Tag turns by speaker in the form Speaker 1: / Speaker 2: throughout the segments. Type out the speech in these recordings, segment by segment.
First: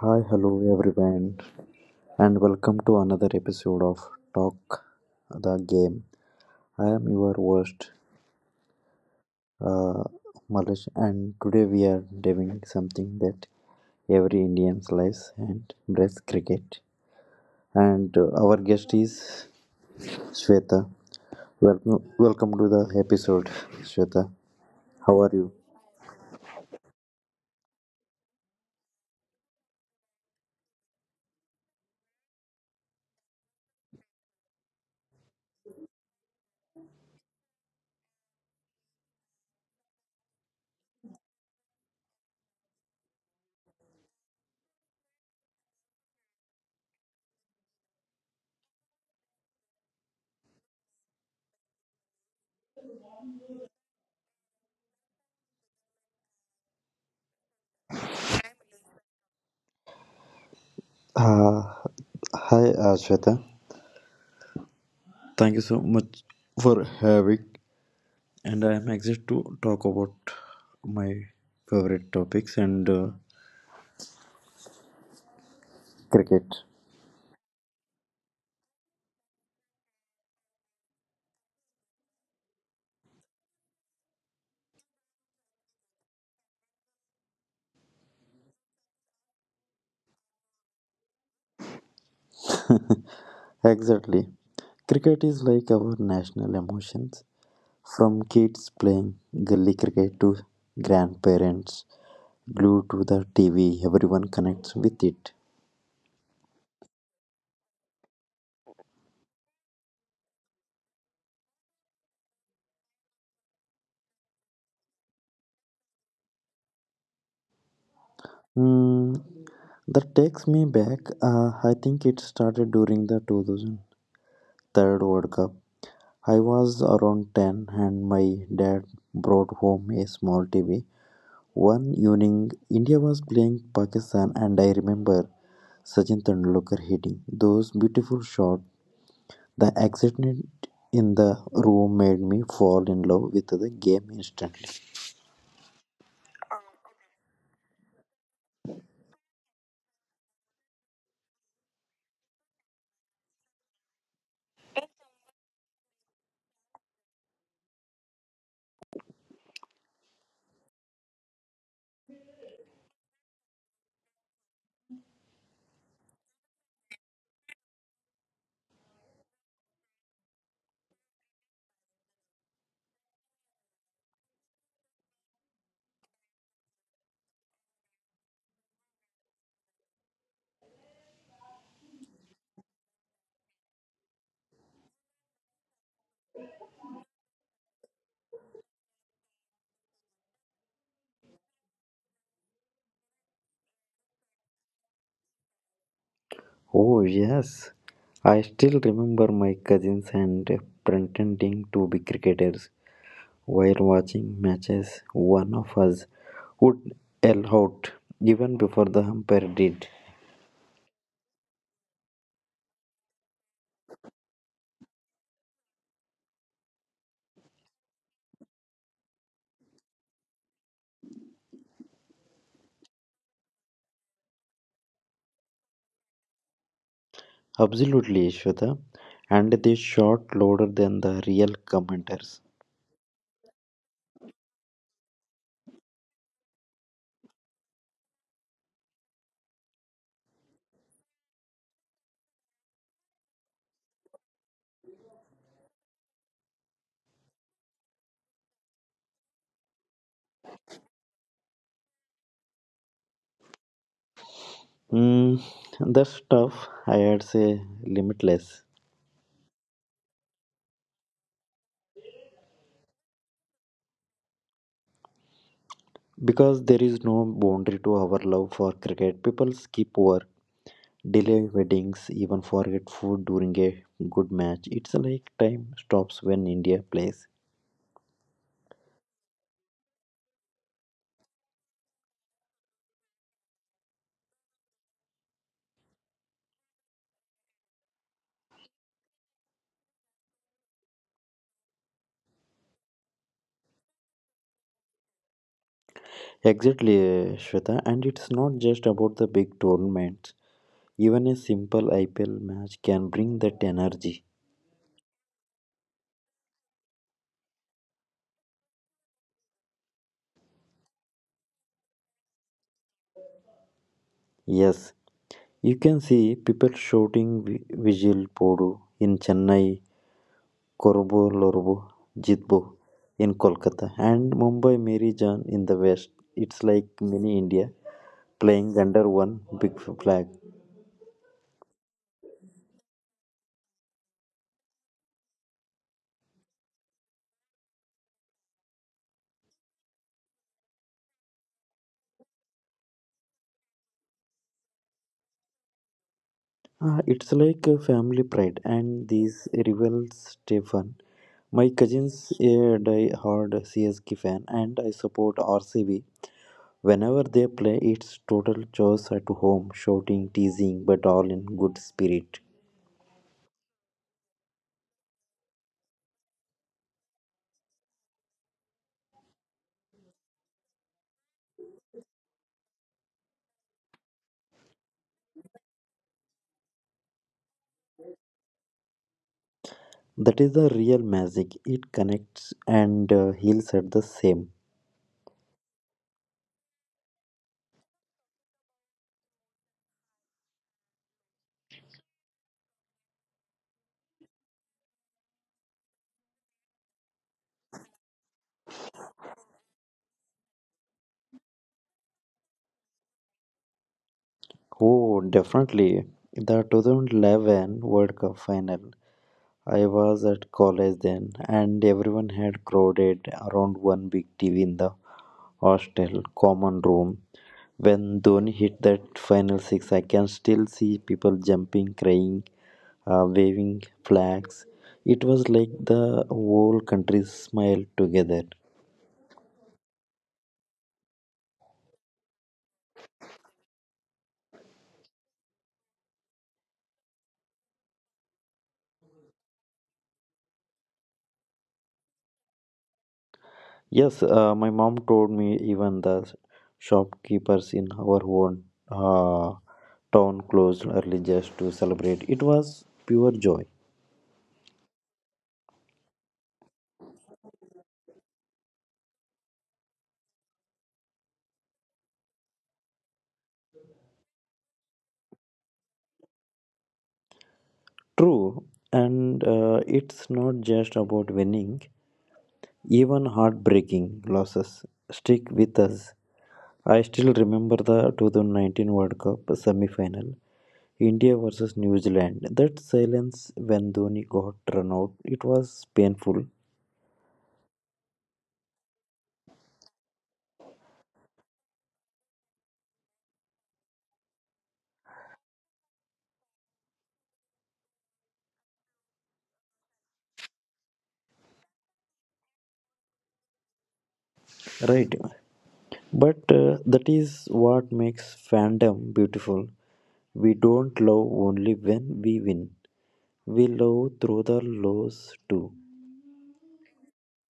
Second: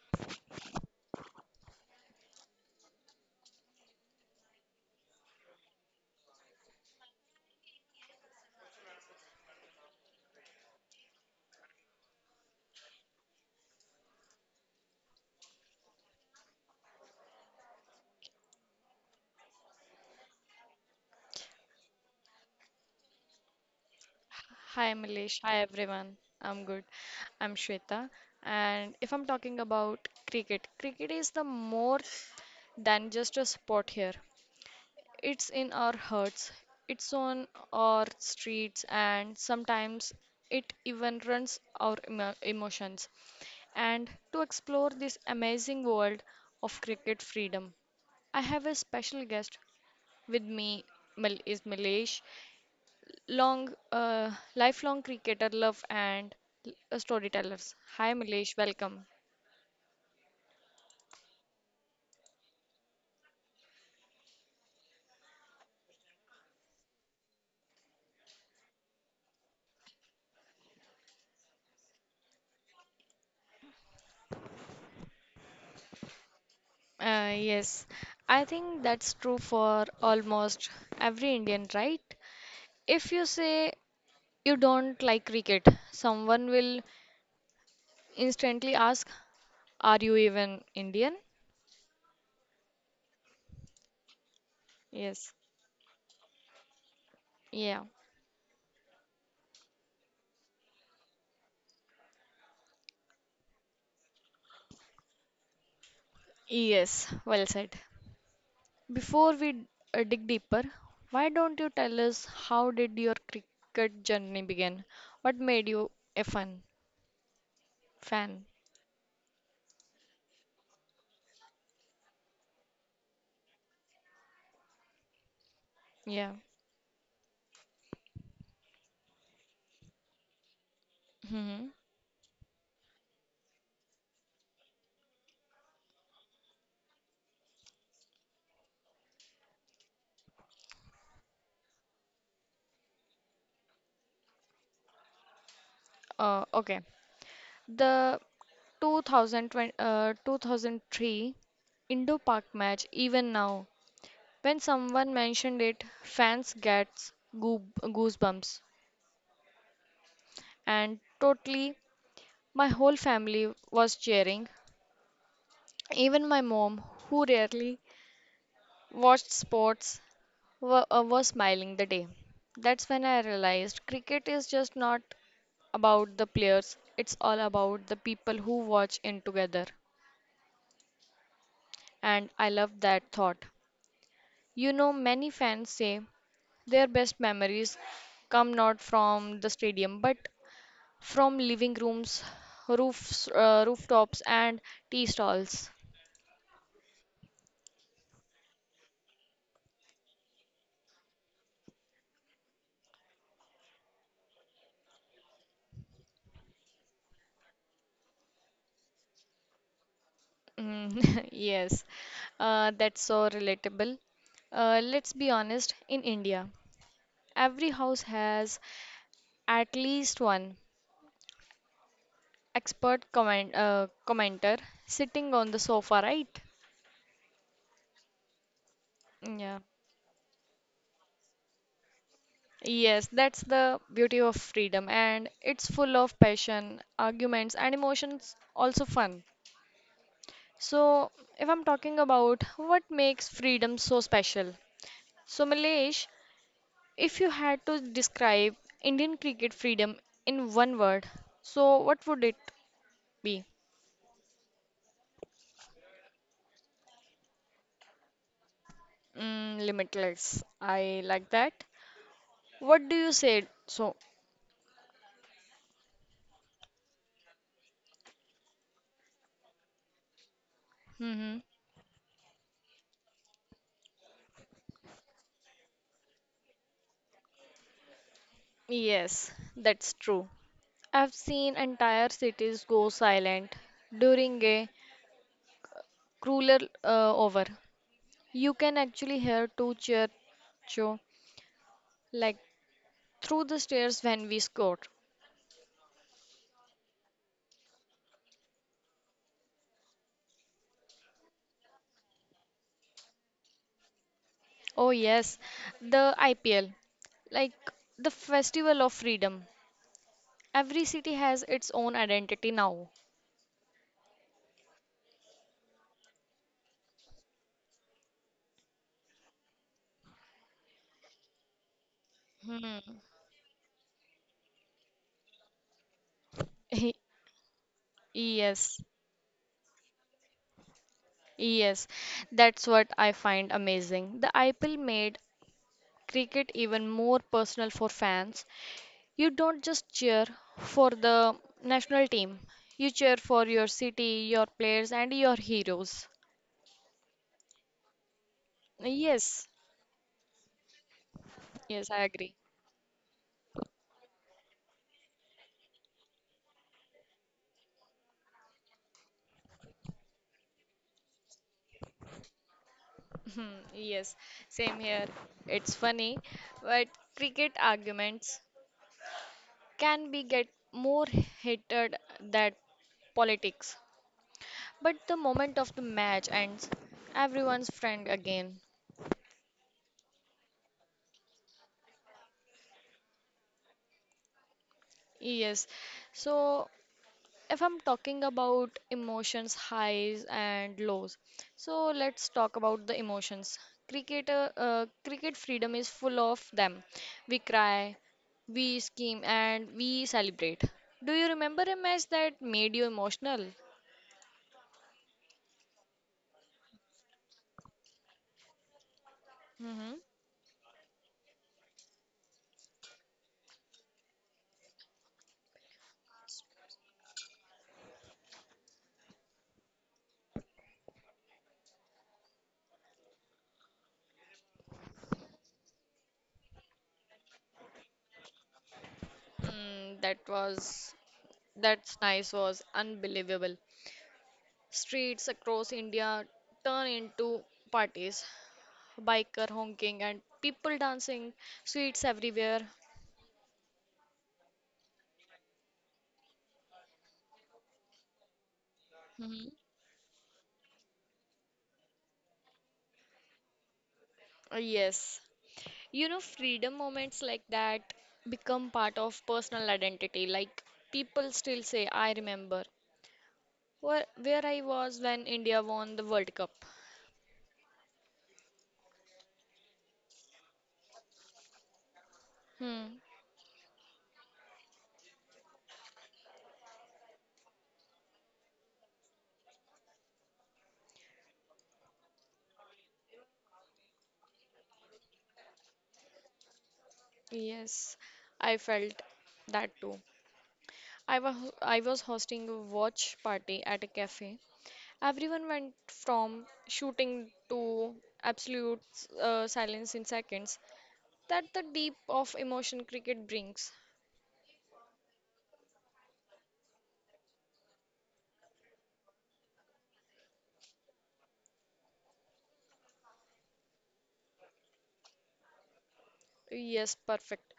Speaker 1: Hi, hello everyone, and welcome to another episode of Talk the Game. I am your host, uh, Malesh, and today we are doing something that every Indian lives and breath cricket. And our guest is Shweta. Welcome, welcome to the episode, Shweta.
Speaker 2: Hi
Speaker 1: How are
Speaker 2: Milesh,
Speaker 1: you?
Speaker 2: hi everyone. I'm good. I'm Shweta. And if I'm talking about cricket, cricket is the more than just a sport here. It's in our hearts, it's on our streets, and sometimes it even runs our emotions. And to explore this amazing world of cricket freedom, I have a special guest with me, Mil- is Milesh long lifelong cricketer love and storytellers. Hi Milesh, welcome.
Speaker 1: Uh, Hi, Shweta. Thank you so much for having. And I am excited to talk about my favorite topics and cricket.
Speaker 2: Yes, I think that's true for almost every Indian, right? If you say you don't like cricket, someone will instantly ask, are you even Indian?
Speaker 1: Exactly. Cricket
Speaker 2: Yes,
Speaker 1: is like our national emotions.
Speaker 2: yeah,
Speaker 1: From kids playing gully cricket to grandparents glued to the TV, everyone connects with it.
Speaker 2: yes, well said. Before we dig deeper, why don't you tell us, how did your cricket journey begin? What made you a fan? Fan,
Speaker 1: Hmm, that takes me back. I think it started during the 2003 World Cup.
Speaker 2: yeah.
Speaker 1: I was around 10 and my dad brought home a small TV.
Speaker 2: Hmm.
Speaker 1: One evening, India was playing Pakistan, and I remember Sachin Tendulkar hitting those beautiful shots. The excitement in the room made me fall in love with the game instantly.
Speaker 2: Okay. The 2003 Indo-Pak match, even now, when someone mentioned it, fans gets goosebumps. And totally, my whole family was cheering. Even my mom, who rarely watched sports, was smiling the day. That's when I realized cricket is just not about the players, it's all about the people who watch in together. And I love that thought. You know, many fans say their best memories come not from the stadium but from living rooms, rooftops, and tea stalls.
Speaker 1: Oh, yes. I still remember my cousins and pretending to be cricketers while watching matches. One of us would yell out even before the umpire did.
Speaker 2: Mm, yes, that's so relatable. Let's be honest, in India, every house has at least one expert commenter sitting on the sofa, right?
Speaker 1: Absolutely, Ishwata. And
Speaker 2: Yeah.
Speaker 1: they shot louder than the real commenters.
Speaker 2: Yes, that's the beauty of freedom, and it's full of passion, arguments, and emotions, also fun. So, if I'm talking about what makes freedom so special, so Milesh, if you had to describe Indian cricket freedom in one word, so what would it be?
Speaker 1: Mm, the stuff I had say limitless.
Speaker 2: Mm, limitless. I like that. What do you say? So,
Speaker 1: Because there is no boundary to our love for cricket, people skip work,
Speaker 2: hmm.
Speaker 1: delay weddings, even forget food during a good match. It's like time stops when India plays.
Speaker 2: Yes, that's true. I've seen entire cities go silent during a cooler over. You can actually hear two cheer show like through the stairs when we scored.
Speaker 1: Exactly, Shweta, and it's not just about the big tournaments. Even a simple IPL match can bring that energy.
Speaker 2: Oh yes, the IPL, like the Festival of Freedom. Every city has its own identity now.
Speaker 1: Yes, you can see people shouting "Vijil Podu in Chennai, Korubu Lorubu, Jitbu
Speaker 2: Hmm.
Speaker 1: in Kolkata, and Mumbai Mary Jan in the West. It's like mini India
Speaker 2: Yes.
Speaker 1: playing under one big flag.
Speaker 2: Yes, that's what I find amazing. The IPL made cricket even more personal for fans. You don't just cheer for the national team, you cheer for your city, your players, and your heroes.
Speaker 1: Ah, it's like a family pride, and
Speaker 2: Yes,
Speaker 1: these rivals stay fun. My
Speaker 2: yes, I agree.
Speaker 1: cousins are die-hard CSK fan, and I support RCB. Whenever they play, it's total chaos at home, shouting, teasing, but all in good spirit.
Speaker 2: Hmm, yes, same here. It's funny, but cricket arguments can be get more heated than politics. But the moment of the match ends, everyone's friend again.
Speaker 1: That is the real magic. It connects and heals at the same.
Speaker 2: Yes. So, if I'm talking about emotions, highs and lows, so let's talk about the emotions. Cricket freedom is full of them. We cry, we scream, and we celebrate. Do you remember a match that made you emotional?
Speaker 1: Oh, definitely. The 2011 World Cup final.
Speaker 2: Mm-hmm.
Speaker 1: I was at college then, and everyone had crowded around one big TV in the hostel common room. When Dhoni hit that final six, I can still see people jumping, crying, waving flags. It was like the whole country smiled together.
Speaker 2: Mm, that's nice, was unbelievable. Streets across India turn into parties, biker honking and people dancing, sweets everywhere.
Speaker 1: Yes, my mom told me even the shopkeepers in our own
Speaker 2: Mhm.
Speaker 1: uh, town closed early just to celebrate. It was pure joy.
Speaker 2: Yes. You know, freedom moments like that become part of personal identity. Like people still say, I remember where I was when India won the World Cup.
Speaker 1: True, and it's not just about winning,
Speaker 2: Hmm.
Speaker 1: even heartbreaking losses stick with us. I still remember the 2019 World Cup semi final, India versus New Zealand. That silence when Dhoni got run out, it was painful,
Speaker 2: Yes, I felt that too. I was I was hosting a watch party at a cafe. Everyone went from shooting to absolute silence in seconds. That the deep of emotion cricket brings.
Speaker 1: right? But that is what makes fandom beautiful. We don't love only when we win. We love through the lows too.
Speaker 2: Yes, perfect.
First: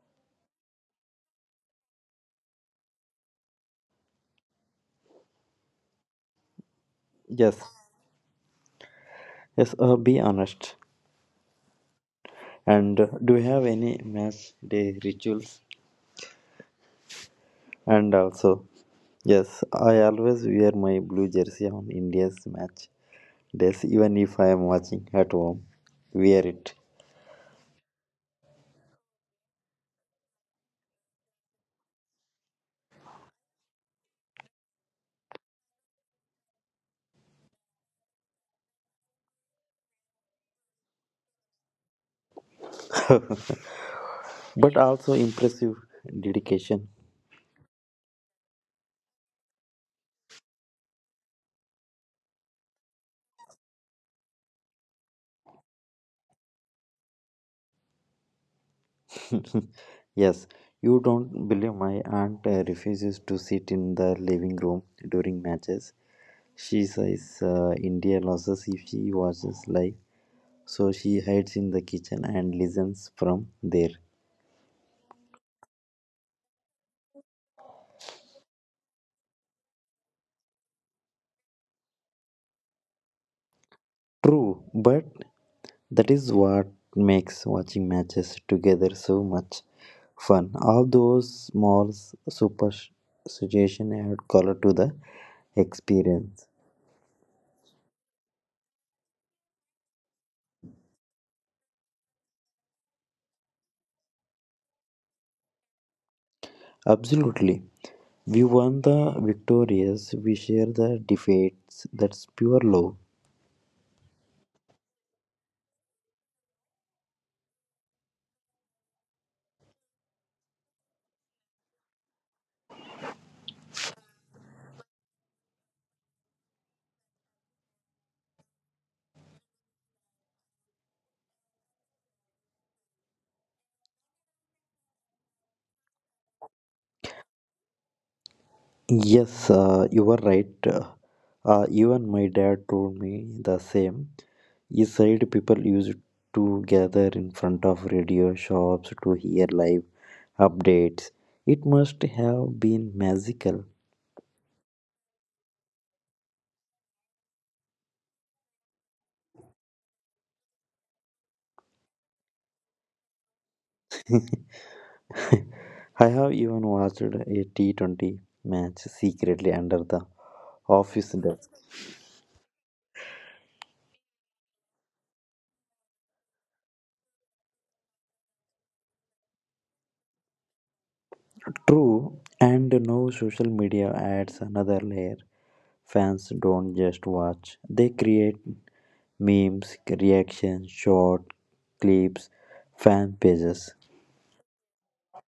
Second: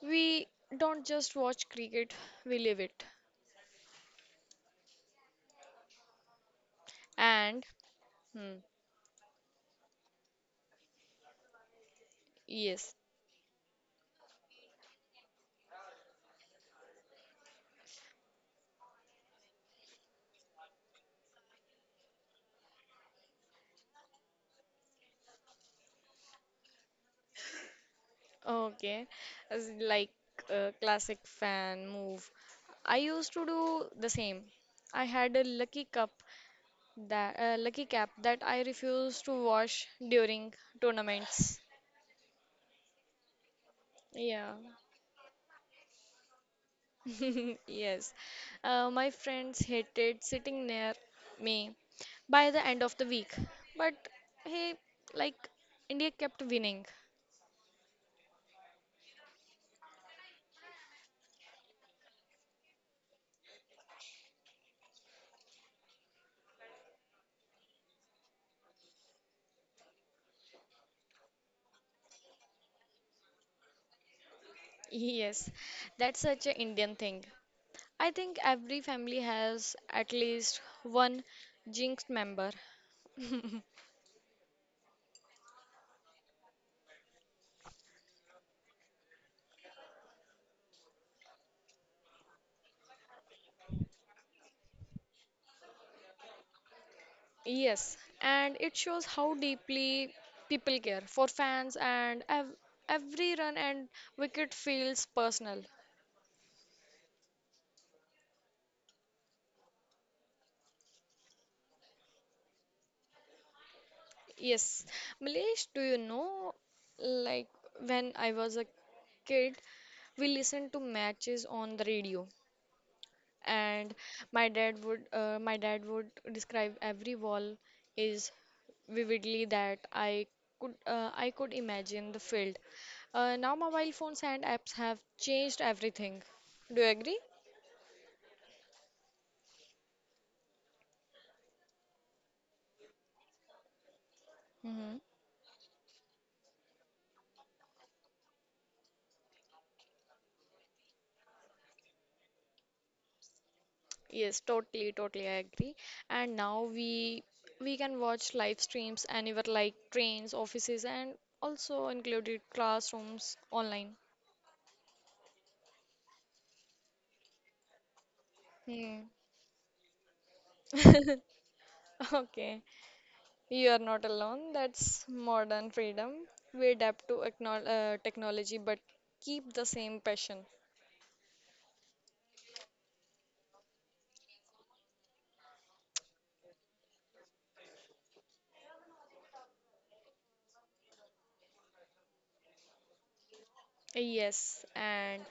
Speaker 2: We don't just watch cricket, we live it.
Speaker 1: Yes.
Speaker 2: And hmm,
Speaker 1: Yes, be honest.
Speaker 2: yes,
Speaker 1: And do you have any match day rituals? And also, yes, I always wear my blue jersey on India's match days, even if I am watching at home. Wear it.
Speaker 2: okay, as in like a classic fan move. I used to do the same. I had a lucky cap that I refused to wash during tournaments. Yeah.
Speaker 1: But also impressive dedication.
Speaker 2: Yes, my friends hated sitting near me by the end of the week, but hey, like India kept winning.
Speaker 1: Yes, you don't believe my aunt refuses to sit in the living room during matches. She says India loses if she watches live, so she hides in the kitchen and listens from there.
Speaker 2: Yes, that's such an Indian thing. I think every family has at least one jinxed member.
Speaker 1: True, but that is what makes watching matches together so much fun. All those small super situation add color to the experience.
Speaker 2: Yes, and it shows how deeply people care for fans, and ev every run and wicket feels personal.
Speaker 1: Absolutely. We won the victorious, we share the defeats. That's pure love.
Speaker 2: Yes, Milesh, do you know, like when I was a kid, we listened to matches on the radio, and my dad would describe every wall is vividly that I could imagine the field. Now mobile phones and apps have changed everything. Do you agree?
Speaker 1: Yes, you are right. Even my dad told me the same. He said people used to gather in front of radio shops to hear live updates. It must have been magical.
Speaker 2: Yes, totally, totally, I agree. And now we can watch live streams anywhere like trains, offices, and also included classrooms online.
Speaker 1: I have even watched a T20 match
Speaker 2: Hmm.
Speaker 1: secretly under the office desk.
Speaker 2: Okay, you are not alone. That's modern freedom. We adapt to technology, but keep the same passion.
Speaker 1: True, and now social media adds another layer. Fans don't just watch, they create memes, reactions, short clips, fan pages,
Speaker 2: Yes, and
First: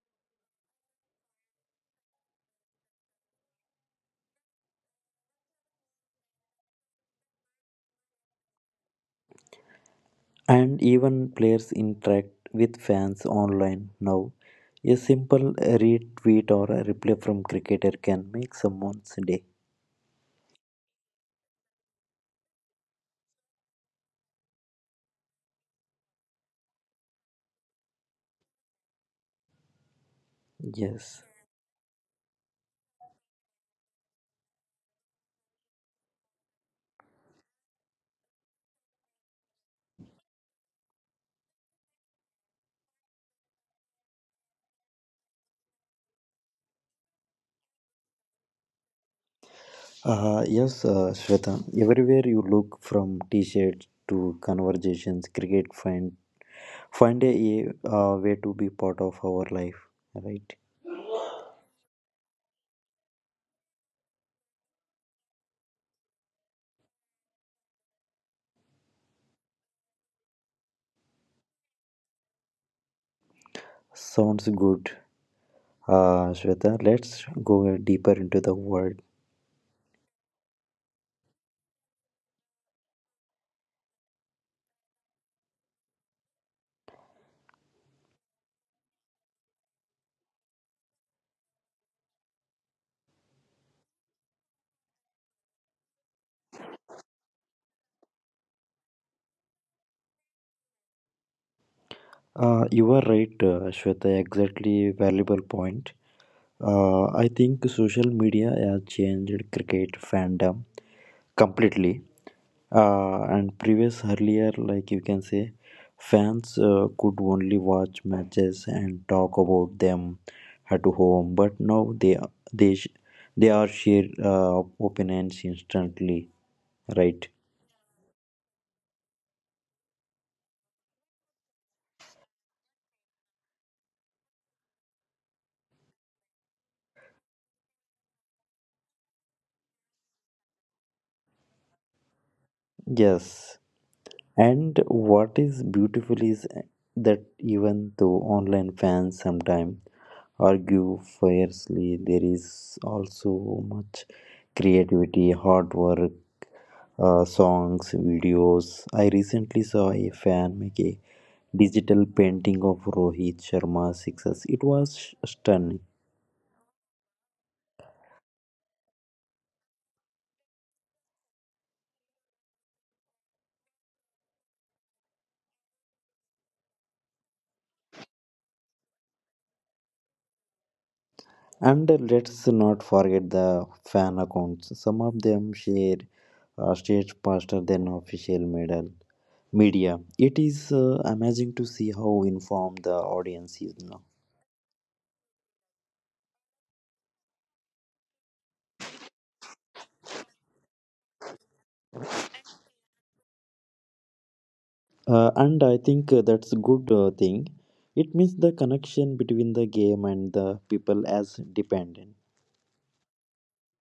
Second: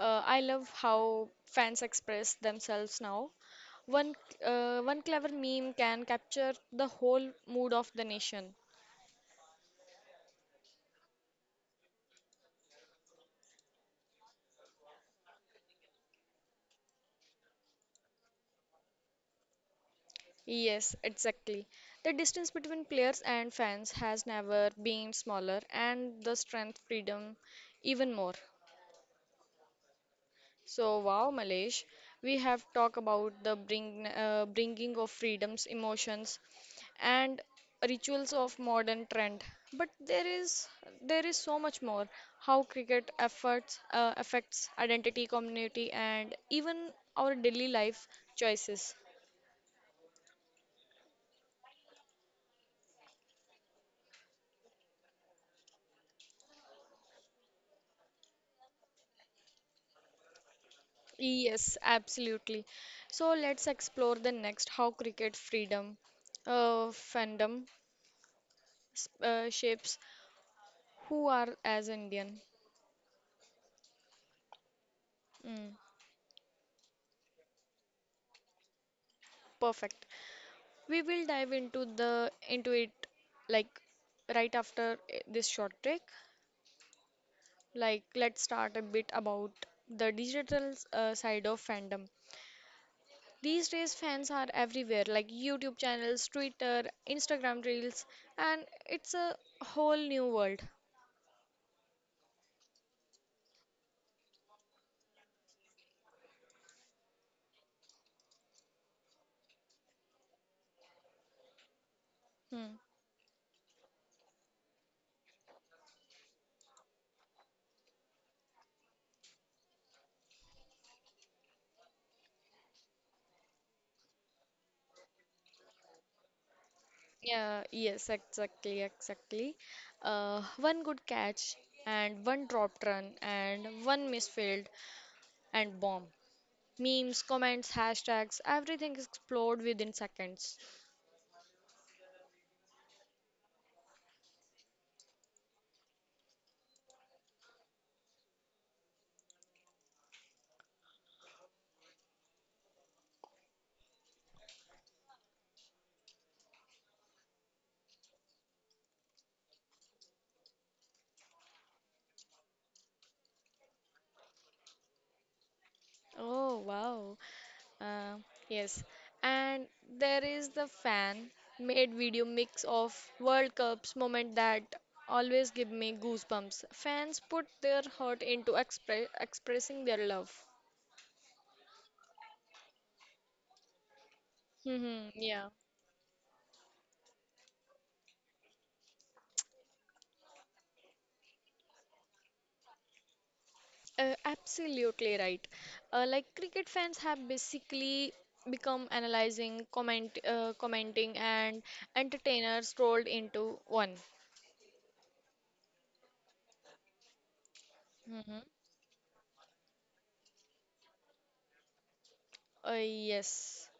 Speaker 2: I love how fans express themselves now. One one clever meme can capture the whole mood of the nation.
Speaker 1: and even players interact with fans online now. A simple retweet or a reply from cricketer can make someone's day.
Speaker 2: Yes, exactly. The distance between players and fans has never been smaller, and the strength freedom even more. So,
Speaker 1: Yes.
Speaker 2: wow, Malesh, we have talked about the bringing of freedoms, emotions, and rituals of modern trend. But there is so much more. How cricket efforts affects identity, community, and even our daily life choices.
Speaker 1: Yes, Shweta. Everywhere you look, from T-shirts to conversations, cricket find a way to be part of our life. Right?
Speaker 2: Yes, absolutely. So let's explore the next, how cricket fandom, shapes who are as Indian.
Speaker 1: Sounds good,
Speaker 2: Mm,
Speaker 1: Shweta. Let's go deeper into the world.
Speaker 2: perfect. We will dive into the into it like right after this short break. Like let's start a bit about the digital side of fandom. These days fans are everywhere like YouTube channels, Twitter, Instagram reels, and it's a whole new world.
Speaker 1: You are right, Shweta. Exactly, valuable point. I think social media has changed cricket fandom completely.
Speaker 2: Hmm.
Speaker 1: And previous earlier, like you can say, fans could only watch matches and talk about them at home. But now they sh- they are share opinions instantly, right?
Speaker 2: Yeah, yes, exactly, exactly. One good catch and one drop run and one misfield and bomb. Memes, comments, hashtags, everything is explored within seconds.
Speaker 1: Yes. And what is beautiful is that even though online fans sometimes argue fiercely. There is also much creativity, hard work, songs, videos. I recently saw a fan make a digital painting of Rohit Sharma's success. It was stunning.
Speaker 2: Oh, wow. Uh, yes. And there is the fan made video mix of World Cups moment that always give me goosebumps. Fans put their heart into expressing their love.
Speaker 1: And let's not forget the fan accounts. Some
Speaker 2: Hmm,
Speaker 1: of
Speaker 2: yeah.
Speaker 1: them share stage faster than official medal media. It is amazing to see how informed the audience is now.
Speaker 2: Absolutely right. Like cricket fans have basically become analyzing, commenting, and entertainers rolled into one.
Speaker 1: And I think that's a good thing. It means
Speaker 2: Hmm.
Speaker 1: the connection between the game and the people as dependent.
Speaker 2: Yes.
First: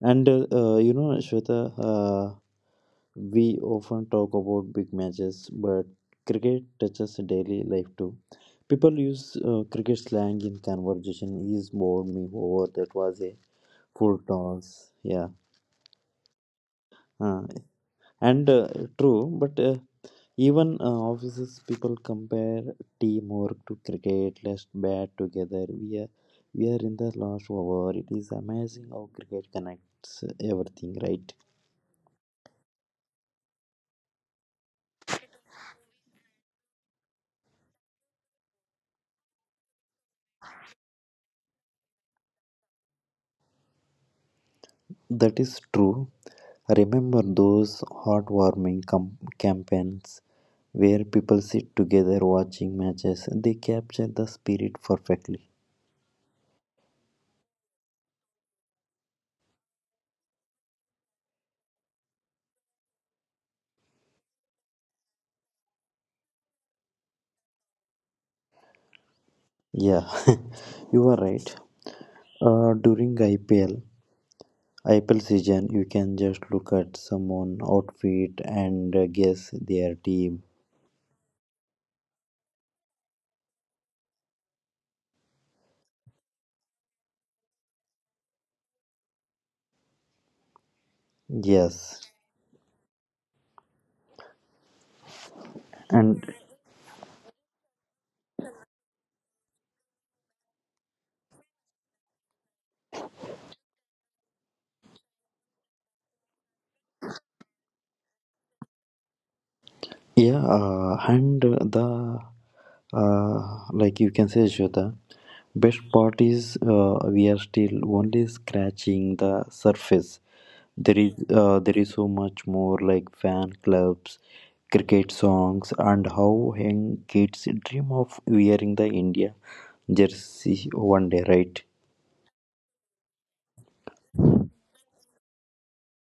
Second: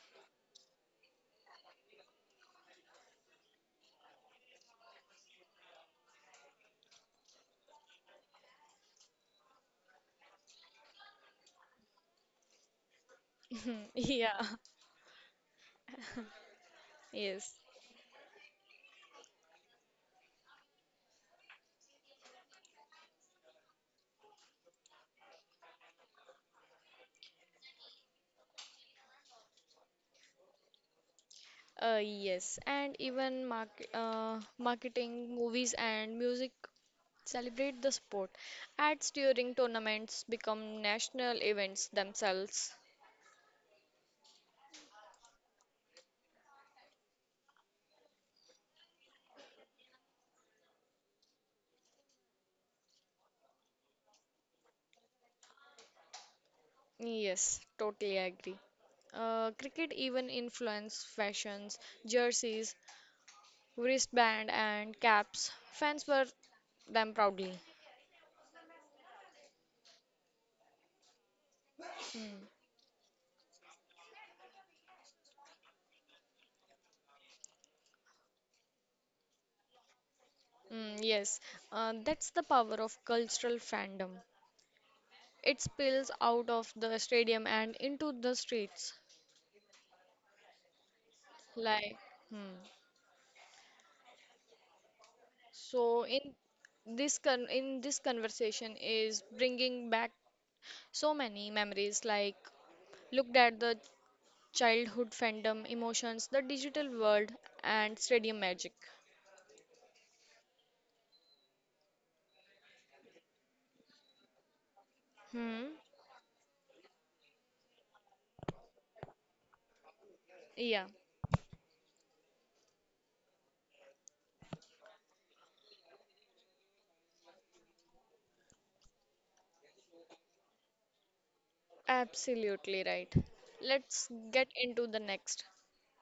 Speaker 1: And Shweta, we often talk about big matches, but cricket touches daily life too. People use cricket slang in conversation. He's bowled me over. That was a full
Speaker 2: Yeah.
Speaker 1: toss. Yeah. Uh,
Speaker 2: Yes.
Speaker 1: and True, but even offices people compare teamwork to cricket. Let's bat together. We are in the last over. It is amazing how cricket connects everything. Right?
Speaker 2: Yes. And even marketing, movies, and music celebrate the sport. Ads during tournaments become national events themselves.
Speaker 1: That is true. Remember those heartwarming campaigns where people sit together watching matches. They capture the spirit perfectly.
Speaker 2: Yes, totally agree. Cricket even influenced fashions, jerseys, wristband, and caps. Fans wear them proudly.
Speaker 1: Yeah, you are right. During IPL, Apple season, you can just look at someone outfit and guess their team.
Speaker 2: Mm, yes, that's the power of cultural fandom. It spills out of the stadium and into the streets. Like,
Speaker 1: Yes,
Speaker 2: hmm. So
Speaker 1: and
Speaker 2: in this conversation is bringing back so many memories. Like, looked at the childhood fandom, emotions, the digital world, and stadium magic.
Speaker 1: yeah, and the uh, like you can say, Shweta,
Speaker 2: Hmm.
Speaker 1: best part is we are still only scratching the surface.
Speaker 2: Yeah,
Speaker 1: There is so much more like fan clubs, cricket songs, and how young kids dream of wearing the India jersey one day, right?
Speaker 2: absolutely right. Let's get into the next.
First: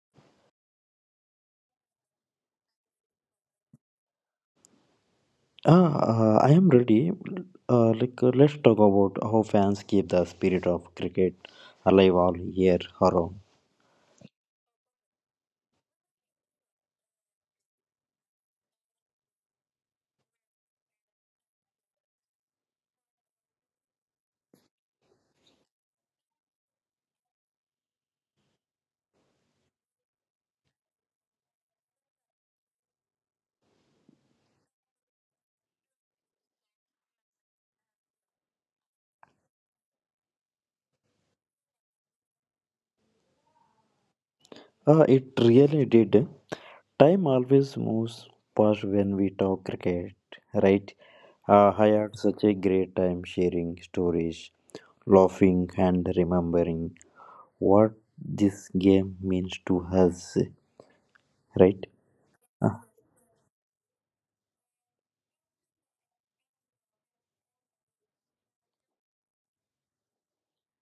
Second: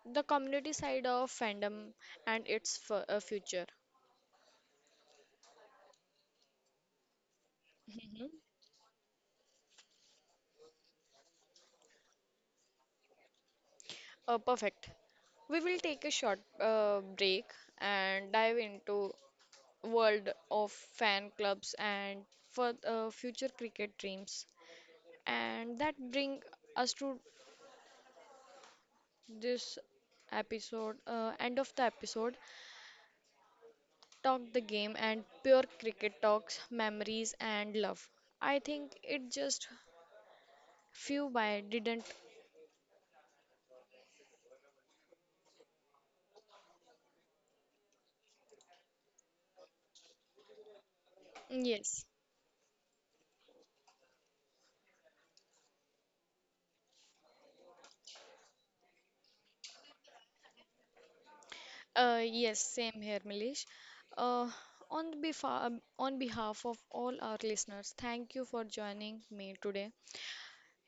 Speaker 2: The community side of fandom and its future.
Speaker 1: Ah, I am ready. Like, let's talk about how fans keep the spirit of cricket alive all year around.
Speaker 2: Perfect. We will take a short break and dive into world of fan clubs and for future cricket dreams. And that bring us to this end of the episode, talk the game and pure cricket talks, memories and love. I think it just few by didn't.
Speaker 1: It really did. Time always moves past when we talk cricket, right? I
Speaker 2: Yes.
Speaker 1: had such a great time sharing stories, laughing, and remembering what this game means to us, right?
Speaker 2: Yes,
Speaker 1: Uh,
Speaker 2: same here, Milish. Uh, on behalf on behalf of all our listeners, thank you for joining me today.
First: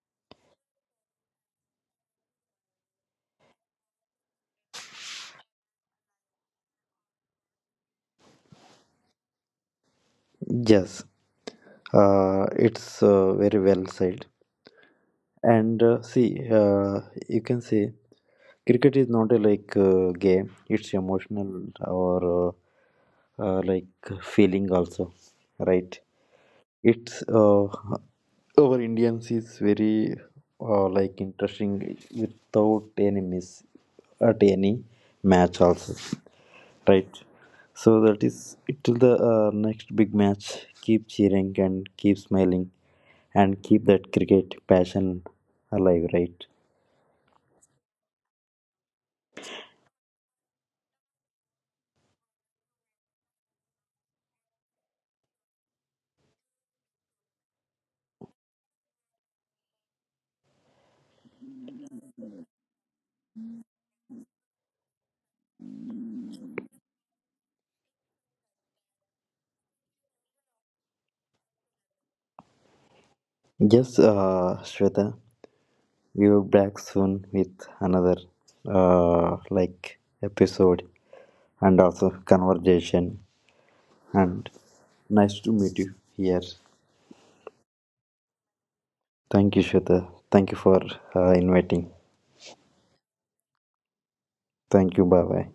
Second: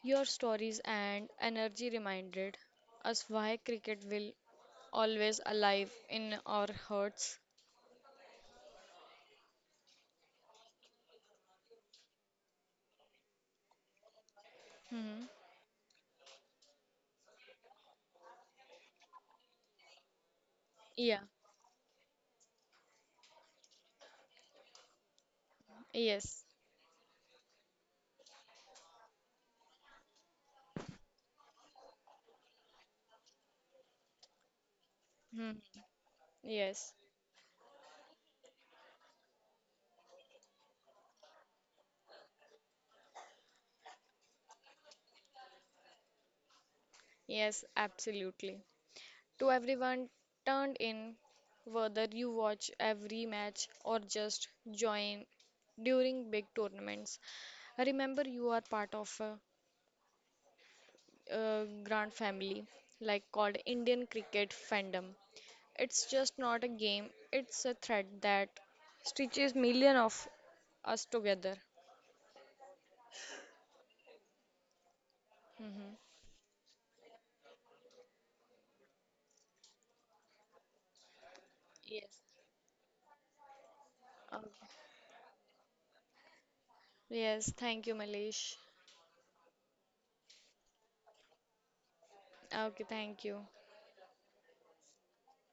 Speaker 2: Your stories and energy reminded us why cricket will always alive in our hearts.
Speaker 1: yes, it's very well said.
Speaker 2: Hmm.
Speaker 1: And see, you can say cricket is not a like game; it's
Speaker 2: Yeah.
Speaker 1: emotional or like feeling also, right?
Speaker 2: Yes.
Speaker 1: It's our Indians is very like interesting without any miss at any match
Speaker 2: Hmm.
Speaker 1: also,
Speaker 2: Yes,
Speaker 1: right? So that is it till the next big match. Keep cheering and keep smiling and keep that cricket passion alive, right?
Speaker 2: yes, absolutely. To everyone turned in, whether you watch every match or just join during big tournaments, remember you are part of a grand family, like called Indian cricket fandom. It's just not a game, it's a thread that stitches million of us together.
Speaker 1: Yes, Shweta. We'll back soon with another like episode and also
Speaker 2: Yes.
Speaker 1: conversation. And
Speaker 2: Okay.
Speaker 1: nice to meet you here.
Speaker 2: Yes, thank you, Malish.
Speaker 1: Thank you, Shweta. Thank you for inviting.
Speaker 2: Okay, thank you.
Speaker 1: Thank you. Bye bye.